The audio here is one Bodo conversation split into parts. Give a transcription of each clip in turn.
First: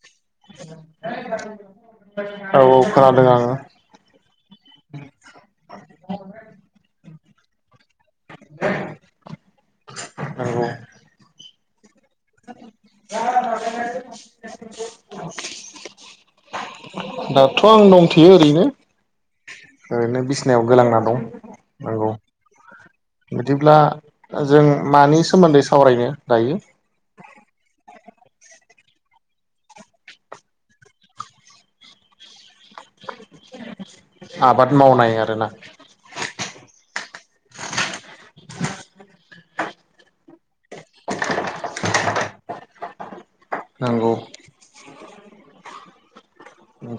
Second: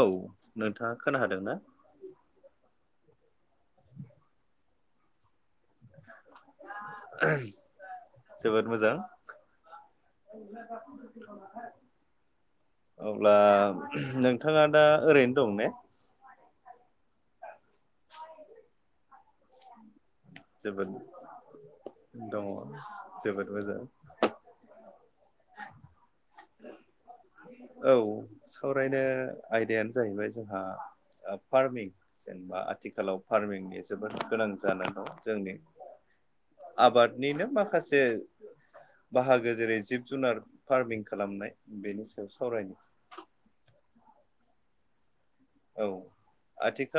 औ नोंथाङा खोना हादों ना? औ औ खोनादों आङो। जोबोद मोजां नंगौ [unintelligible] अब्ला नोंथाङा दा ओरैनो दं दाथ' आं दंथयो ओरैनो। ओरैनो बिसिनायाव जोबोद गोलांना दं नंगौ दङ जोबोद बिदिब्ला मोजां जों मानि सोमोन्दै सावरायनो दायो औ सावरायनो आयदायानो जाहैबाय जोंहा ओ फार्मिं जेनेबा आथिखालाव फार्मिंनि जोबोद गोनां आबाद जानानै दं मावनाय आरोना जोंनि आबादनिनो माखासे बाहागो जेरै जिब जुनार फार्मिं खालामनाय बेनि सायाव सावरायनो नोंगौ औ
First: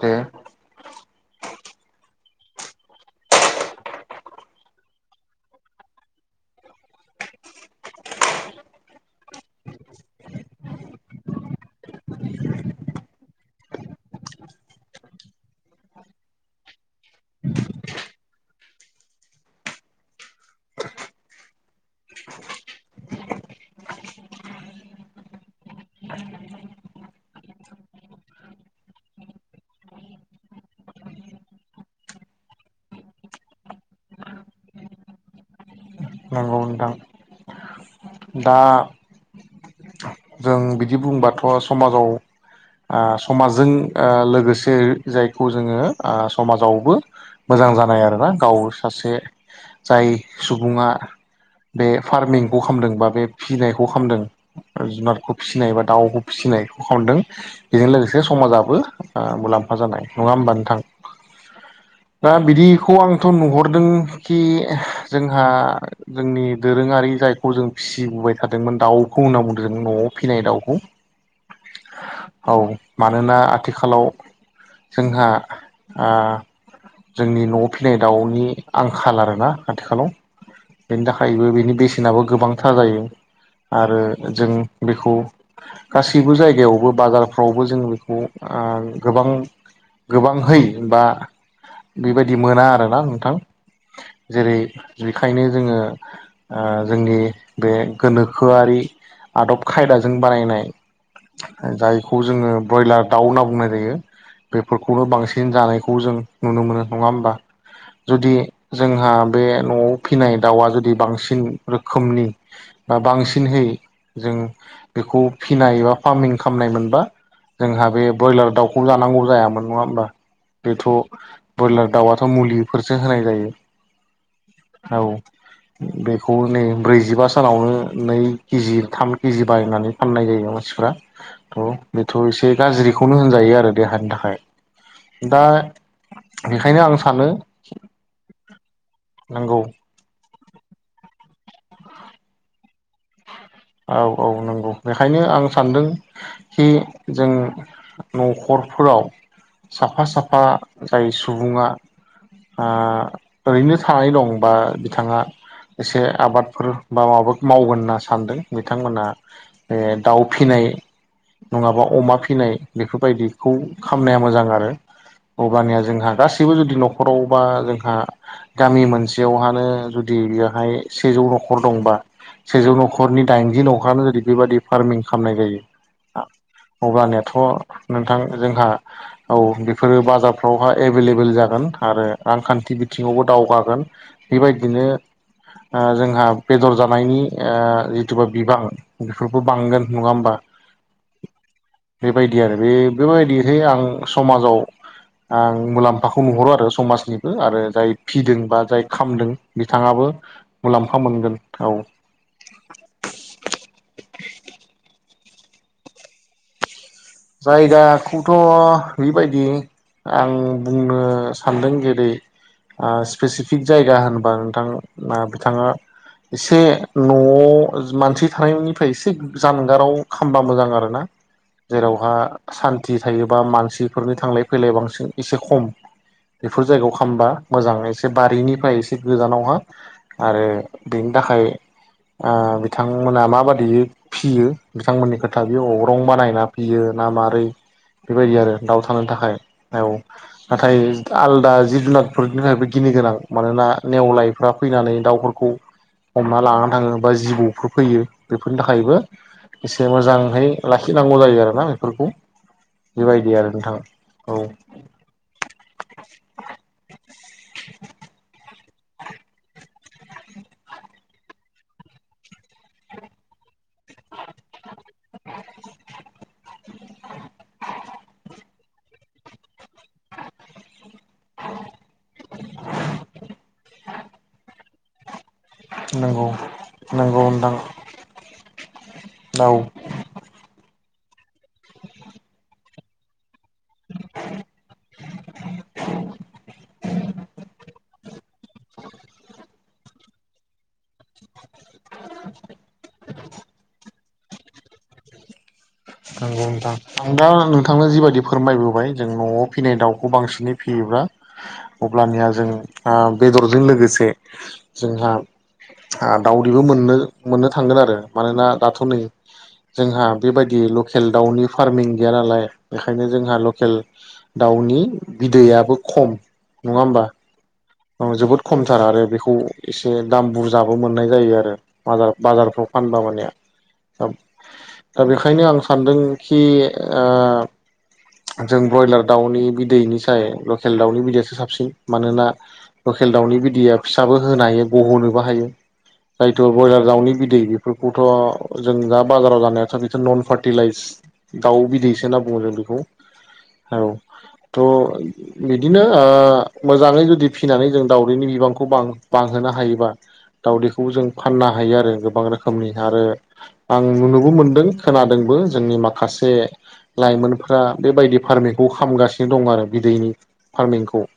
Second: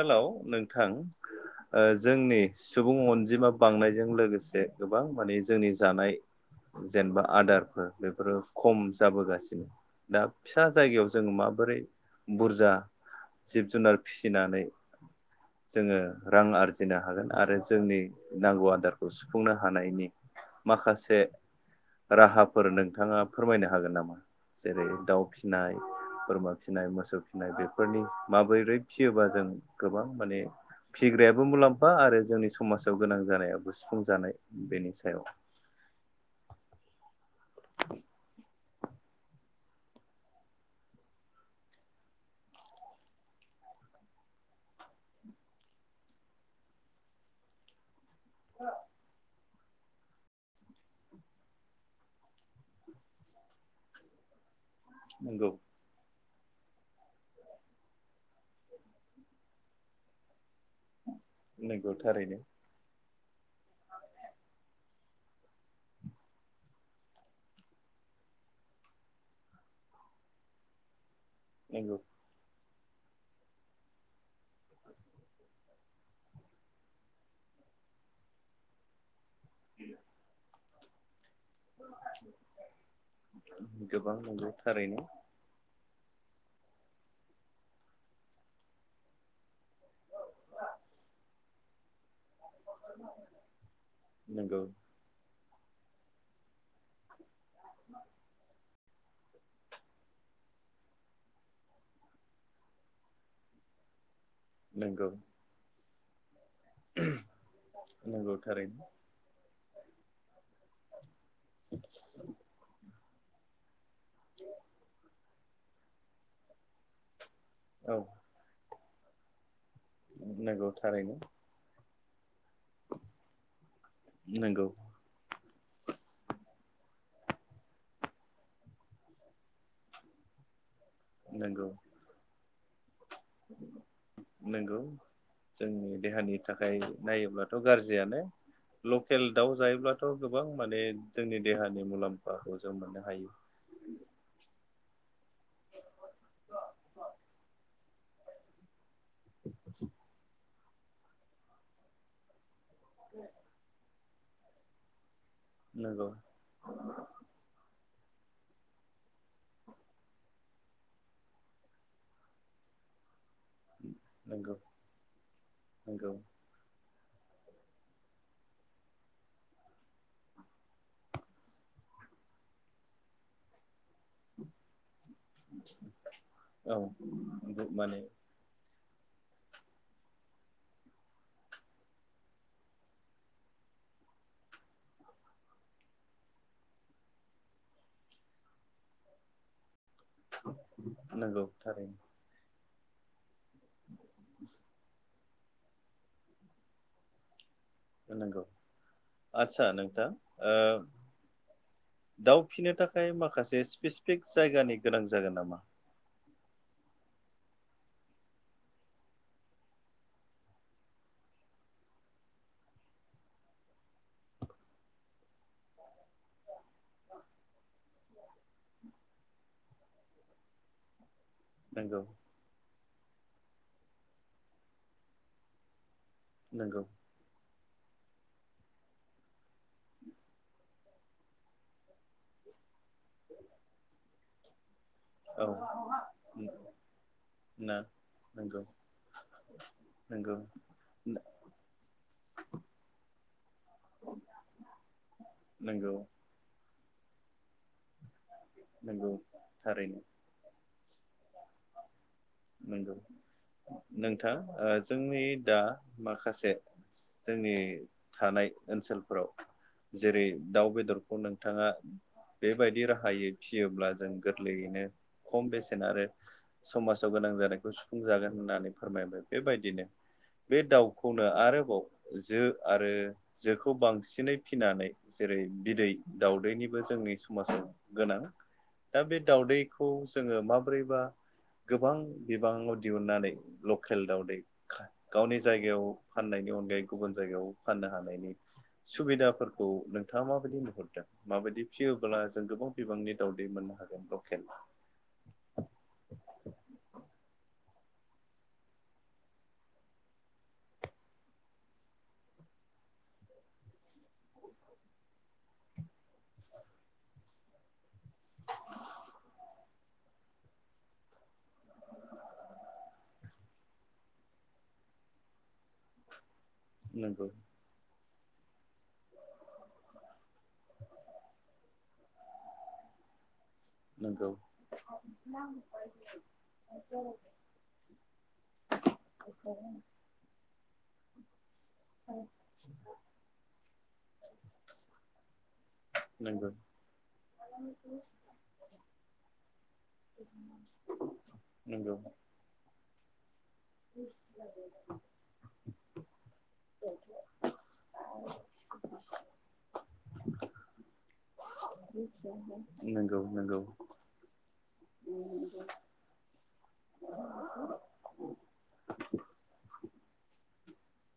दे नोंथां ओ जोंनि सुबुं अनजिमा बांनायजों लोगोसे गोबां माने जोंनि जानाय जेनेबा आदारफोर बेफोरो खम जाबोगासिनो दा फिसा जायगायाव जों माबोरै बुरजा जिब जुनार फिसिनानै जोङो रां आरजिनो हागोन आरो जोंनि नांगौ आदारखौ सुफुंनो हानायनि माखासे राहाफोर नोंथाङा फोरमायनो हागोन नामा जेरै दाउ फिसिनाय बोरमा फिसिनाय मोसौ फिसिनाय बेफोरनि माबोरै फिसियोबा जों गोबां माने फिग्रायाबो मुलाम्फा आरो जोंनि समाजाव गोनां जानायाबो सुफुं जानाय बेनि सायाव औ नोंथां [inaudible] दा जों बिदि बुंबाथ' समाजाव आ समाजजों ओ लोगोसे जायखौ जोङो आ समाजावबो मोजां जानाय आरोना गाव सासे जाय सुबुङा बे फार्मिंखौ खालामदों बा बे फिसिनायखौ खालामदों जुनारखौ नंगौ फिसिनाय एबा दाउखौ फिसिनायखौ खालामदों बेजों लोगोसे समाजाबो ओ मुलाम्फा जानाय नङा होमबा नोंथां नोंगौ दा बिदिखौ आंथ' नुहरदों खि जोंहा जोंनि दोरोङारि जायखौ जों फिसिबोबाय थादोंमोन दाउखौ होनना बुंदों जों नवाव फिनाय दाउखौ नोंगौ औ मानोना आथिखालाव जोंहा आ जोंनि न'वाव फिनाय दाउनि आंखाल आरो ना खाथिखालाव बेनि थाखायबो बेसेनाबो गोबांथार जायो आरो गोबां जों नंगौ थारैनो बेखौ गासैबो जायगायावबो बाजारफ्रावबो जों बेखौ ओ गोबां गोबांहै बा बेबायदि मोना आरोना नोंथां जेरै नंगौ बेखायनो जोङो ओ जोंनि बे गोनोखोआरि आदब खायदाजों बानायनाय जायखौ जोङो ब्रयलार दाउ होनना बुंनाय जायो बेफोरखौनो नंगौ बांसिन जानायखौ जों नुनो मोनो नङा होमबा जुदि नंगौ थारैनो जोंहा बे न'वाव फिनाय दाउवा जुदि बांसिन रोखोमनि बा बांसिनहै जों बेखौ फिनाय बा फार्मिं खालामामनाय मोनबा जोंहा औ बे बयलार दाउखौ जानांगौ जायामोन नङा होमबा नंगौ बेथ' थारैनो बयलार दाउआथ' मुलिफोरसो होनाय जायो। नंगौ। औ। बेखौ नै ब्रैजिबा सानावनो नै केजि थाम केजि बायनानै फाननाय जायो मानसिफ्रा नंगौ थ' बेथ' एसे गाज्रिखौनो होनजायो आरो देहानि थाखाय नंगौ दा जोंनि देहानि थाखाय बेखायनो आं सानो नायोब्लाथ' गाज्रियानो लकेल दाउ नंगौ जाय अब्लाथ' गोबां माने जोंनि देहानि मुलाम्फाखौ जों मोननो हायो। औ औ नंगौ बेखायनो आं सानदों खि जों न'खरफोराव साफा साफा जाय सुबुङा आ ओरैनो थानाय दं बा बिथाङा एसे नंगौ आबादफोर बा माबा मावगोन होनना सानदों। बिथांमोना दाउ फिनाय नङाबा अमा फिनाय बेफोरबायदि खौ खामनाया मोजां नंगौ आरो अब्लानिया नंगौ जोंहा गासैबो जुदि न'खराव बा जोंहा गामि मोनसेयावहानो जुदि बेवहाय सेजौ न'खर दंबा सेजौ न'खरनि दाइनजि न'खानो जुदि बेबादि फार्मिं खामनाय जायो औ अबब्लानियाथ' माने नोंथां जोंहा औ बेफोरो बाजारफ्रावहााय एभेलेबेल जागोन आरो रांखान्थि बिथिङावबो दावगागोन। बेबायदिनो ओ जोंहा बेदर जानायनि ओ जि थुबा बिबां बेफोरबो बांगोन नङा नंगौ थारैनो। बेबायदि आरो बे बेबायदिहाय आं समाजाव आं मुलाम्फाखौ नुहुरो आरो समाजनिबो आरो जाय फिदों नंगौ बा जाय खामदों आदसा बिथाङाबो नोंथां ओ मुलाम्फा मोनगोन औ। दाउ फिनो थाखाय माखासे स्पेसिफिक जायगानि गोनां जागोन नामा? जायगाखौथ' बेबायदि आं बुंनो सानदों जेरै स्पेसिफिक जायगा होनबा नोंथां बिथाङा एसे न'आव मानसि थानायनिफ्राय एसे जानगाराव खामबा मोजां आरोना। नंगौ जेरावहा सान्थि थायोबा मानसिफोरनि थांलाय फैलाय बांसिन एसे खम। बेफोर नंगौ जायगायाव खामबा मोजां एसे बारिनिफ्राय एसे गोजानावहा आरो बेनि थाखाय ओ बिथांमोना माबादि फियो बिथांमोननि खोथा बेयो औ अरं बानायना फैयो ना मारै ना बेबायदि आरो नंगौ दाउ थानो थाखाय औ। नंगौ नाथाय आलादा जिब जुनारफोरनि थाखायबो गिनो गोनां मानोना नेवलायफ्रा फैनानै दाउफोरखौ नोंगौ। हमना लानानै थाङो बा जिबौफोर फैयो बेफोरनि थाखायबो नंगौ एसे थारैनो मोजांहै लाखिनांगौ जायो आरोना बेफोरखौ। नंगौ बेबायदि आरो नोंथां औ नोंथां ओ जोंनि दा माखासे जोंनि थानाय ओनसोलफोराव जेरै दाउ बेदरखौ नोंथाङा बेबायदि राहायै फियोब्ला जों गोरलैयैनो खम बेसेन आरो समाज साव गोनां जानायखौ सुफुंजागोन होननानै फोरमायबाय बेबायदिनो बे दाव खौनो आरोबाव जो आरो जोखौ बांसिनै फिनानै जेरै बिदै नंगौ दाउदैनिबो जोंनि नंगौ नोंथां समाजाव गोनां दा बे औ दाउदै खौ जोङो माबोरैबा गोबां बिबाङाव दिहुनन्नानै लकेल दावदै गावनि जायगायाव फाननायनि अनगायै गुबुन जायगायाव फाननो हानायनि सुबिदाफोर- खौ नोंथाङा माबायदि नुहरदों माबायदि फिसियोब्ला जों गोबां बिबांनि दावदै मोननो हागोन लकेल नंगौथां आं दा नोंथांनो जिबायदि फोरमायबोबाय जों न'आव फिनाय दाउखौ बांसिनै फैयोब्ला अब्लानिया जों ओ बेदरजों लोगोसे जोंहा दावदैबो मोननो मोननो थांगोन आरो। मानोना दाथ' नै जोंहा बेबायदि लकेल दाउनि फार्मिं गैया नालाय बेखायनो जोंहा लकेल दाउनि बिदैयाबो खम नङा होमबा? नंगौ ओ जोबोद खमथार आरो बेखौ एसे दाम बुरजाबो मोननाय जायो आरो। बाजार बाजारफ्राव फानबा मानेआ नंगौ दा बेखायनो आं सानदोंखि ओ जों ब्रयलार दाउनि बिदैनि साय लकेल दाउनि बिदैयासो साबसिन मानोना लकेल दाउनि बिदैया फिसाबो होनो हायो गहोनोबो हायो। जायथ' नंगौ ब्रयलार दाउनि बिदै बेफोरखौथ' जों जा बाजाराव जानाय सा बिथ नन्नन फार्टिलाइज दाउ नंगौ बिदैसो ना बुङो जों बिखौ औ थ' बिदिनो ओ मोजाङै जुदि फिसिनानै जों दाउदैनि बिबां बां बांहोनो हायोबा दाउदैखौ जों फाननो हायो आरो गोबां रोखोमनि आरो नंगौ आं नुनोबो मोनदों खोनादोंबो जोंनि मा खासे लाइमोनफ्रा बेबायदि फार्मिंखौ खामगासिनो दं आरो बिदैनि फार्मिंखौ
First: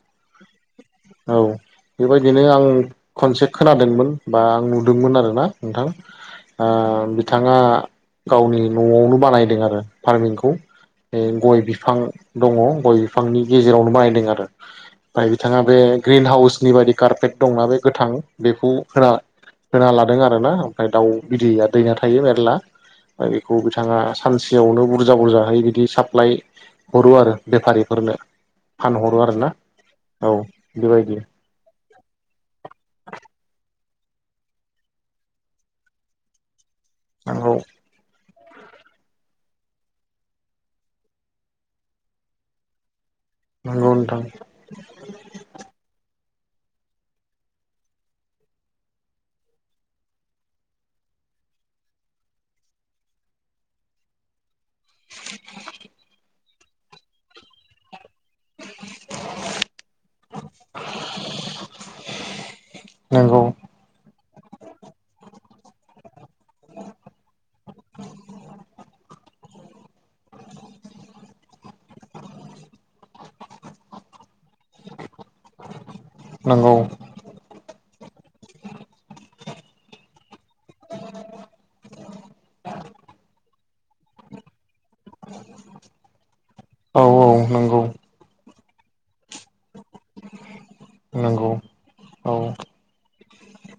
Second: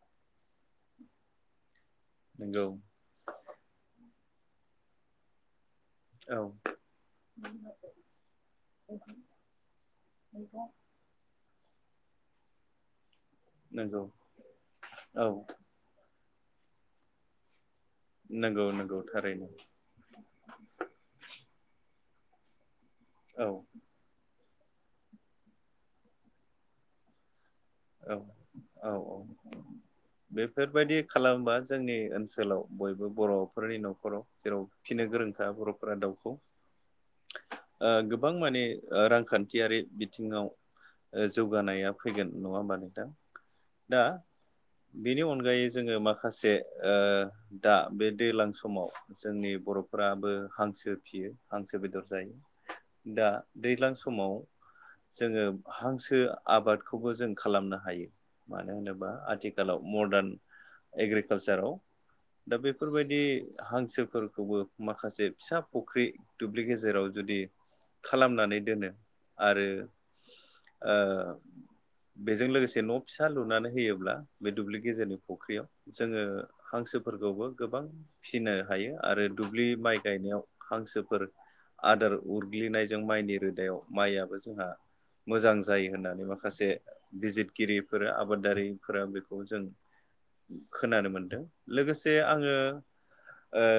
औ नंगौ बेबायदिनो आं खनसे खोनादोंमोन बा आं नुदोंमोन आरोना नोंथां औ आ बिथाङा गावनि न'आवनो बानायदों आरो फार्मिंखौ ए गय बिफां दङ गय बिफांनि गेजेरावनो नंगौ बायदों आरो ओमफ्राय औ बिथाङा बे ग्रिन हाउसनि बायदि कार्पेट दंना बे गोथां नंगौ बेखौ नंगौ होना थारैनो होना लादों आरो ना दाउ गिदैया दैना थायो मेरला दा औ बिखौ बिथाङा फानसेयावनो बुरजा बुरजाहै बिदि साप्लाय हरो आरो बेफारि औ औ औ औ बेफोरबायदि बेबायदि खालाम होमबा जोंनि ओनसोलाव बयबो बर'फोरनि न'खराव जेराव फिनो गोरोंखा बर'फोरा दाउखौ नंगौ गोबां माने ओ रांखान्थियारि बिथिङाव ओ जौगानाया फैगोन नङा होमबा नोंथां? नंगौ दा नोंथां बेनि अनगायै जोङो माखासे ओ दा बे दैज्लां समाव जोंनि बर'फोराबो हांसो फियो हांसो बेदर जायो। दा दैज्लां समाव जोङो हांसो आबादखौबो जों खालामनो हायो। मानो होनोबा आथिखालाव मडार्न एग्रिकालसाराव दा बेफोरबायदि नंगौ हांसोफोरखौबो माखासे फिसा फुख्रि दुब्लि गेजेराव जुदि- खालामनानै दोनो आरो आ बेजों लोगोसे न' फिसा लुनानै होयोब्ला बे दुब्लि गेजेरनि फुख्रियाव जोङो नंगौ हांसो फोरखौबो गोबां फिसिनो हायो आरो दुब्लि माइ गायनायाव हांसोफोर आदोर उरग्लिनायजों माइनि रोदायाव माइयाबो जोंहा मोजां जायो होननानै माखासे औ औ नंगौ बिजिरगिरिफोर आबादारिफोरा बेखौ जों खोनानो मोनदों नंगौ लोगोसे औ आङो ओ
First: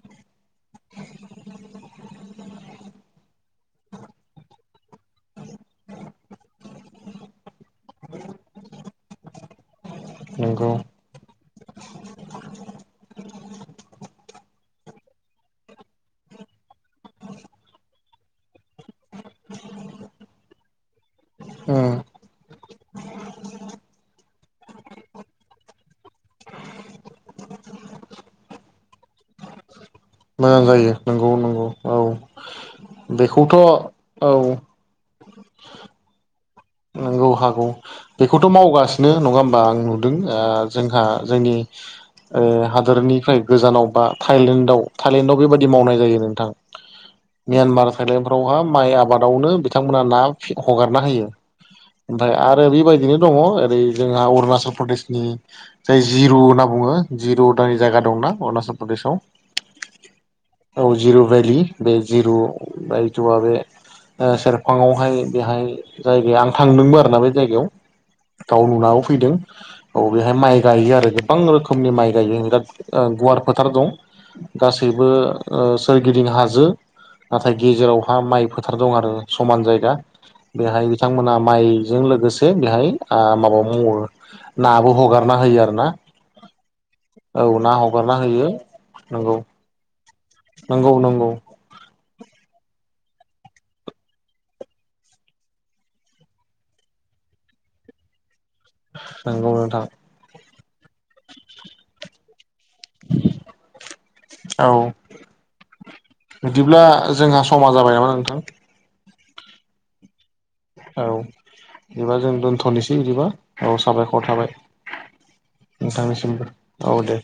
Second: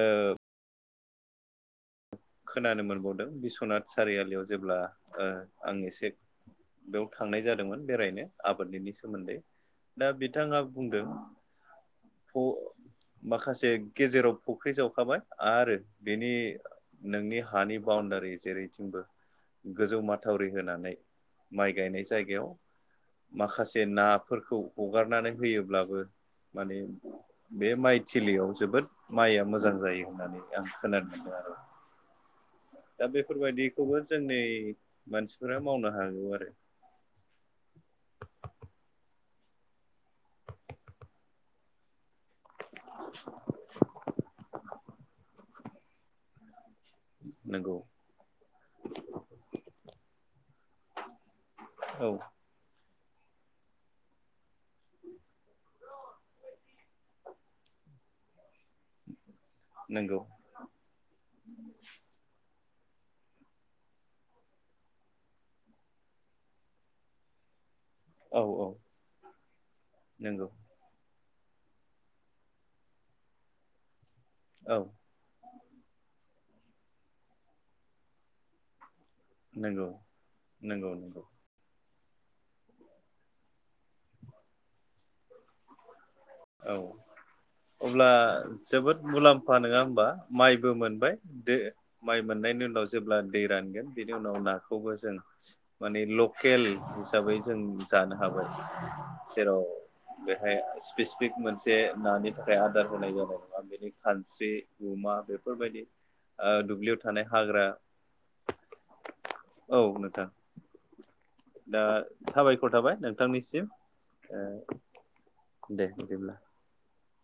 खोनानो मोनबावदों बिस्वनाथ सारियालियाव जेब्ला ओ आं एसे बेयाव थांनाय जादोंमोन बेरायनो आबादनिनि सोमोन्दै दा बिथाङा नंगौ बुंदों फ अ माखासे गेजेराव फुख्रि जावखाबाय आरो बेनि नोंनि हानि बाउणडारि जेरैथिंबो गोजौ माथावरि होनानै माइ उम गायनाय जायगायाव माखासे नाफोरखौ हगारनानै होयोब्लाबो माने बे माइथिलियाव जोबोद माइया मोजां जायो। होननानै मोजां आं जायो खोनानो नंगौ मोनदों आरो नंगौ औ। दा बेखौथ' बेफोरबायदिखौबो औ जोंनि मानसिफोरा मावनो हागौ आरो औ नांगौ हागौ बेखौथ' मावगासिनो नङा होमबा आं नुदों जोंहा जोंनि हादोरनिफ्राय गोजानाव बा थाइलेण्डआव थाइलेण्डआव बेबायाददि मावनाय जायो नोंथां नंगौ म्यानमार थायलेण्डफ्रावहा माइ आबादावनो बिथांमोनहा ना हगारना होयो औ ओमफ्राय आरो बेबायदिनो दङो ओरै जोंहा अरुणाचल प्रदेशनि जाय जिरु होनना बुंङो जिरु दानि जायगा दंना अरुणाचल प्रदेशआव नंगौ औ जिरु भेलि बे जिरु बथुआ बे सेरफाङावहाय बेहाय जायगाया आं थांदोंबो दा बे जायगायाव औ गाव औ नुनानै फैदों अ बेहाय नंगौ माइ गायो आरो गोबां रोखोमनि माइ गायोरा गुवार फोथार दं औ गासैबो सोरगिदिं हाजो नाथाय गेजेरावहा माइ फोथार दं आरो समान नंगौ जायगा बेहाय नंगौ नंगौ बिथांमोना माइ बे जों लोगोसे बेहाय माबा मावबावो नाबो हगारना होयो आरोना औ अब्ला होयो जोबोद नंगौ मुलाम्फा नङा होमबा माइबो नंगौ मोनबाय नंगौ जे माइ मोननायनि उनाव जेब्ला दै रानगोन बेनि उनाव नाखौबो जों माने लकेल हिसाबै जों जानो हाबाय आं जेराव बुंनो थां बेहाय स्पेसिफिक मोनसे नानि थाखाय आदार होनाय जानाय नंङा बेनि खानस्रि औ गमा बेफोरबायदि बिदिब्ला दुब्लियाव थानाय जोंहा हाग्रा समा जाबाय नामा नोंथां औ नोंथां औ दा बिदिबा जों साबायखर दोनथ'नोसै थाबाय बिदिबा औ नोंथांनिसिम साबायखर ओ थाबाय [inaudible] नोंथांनिसिमबो औ दे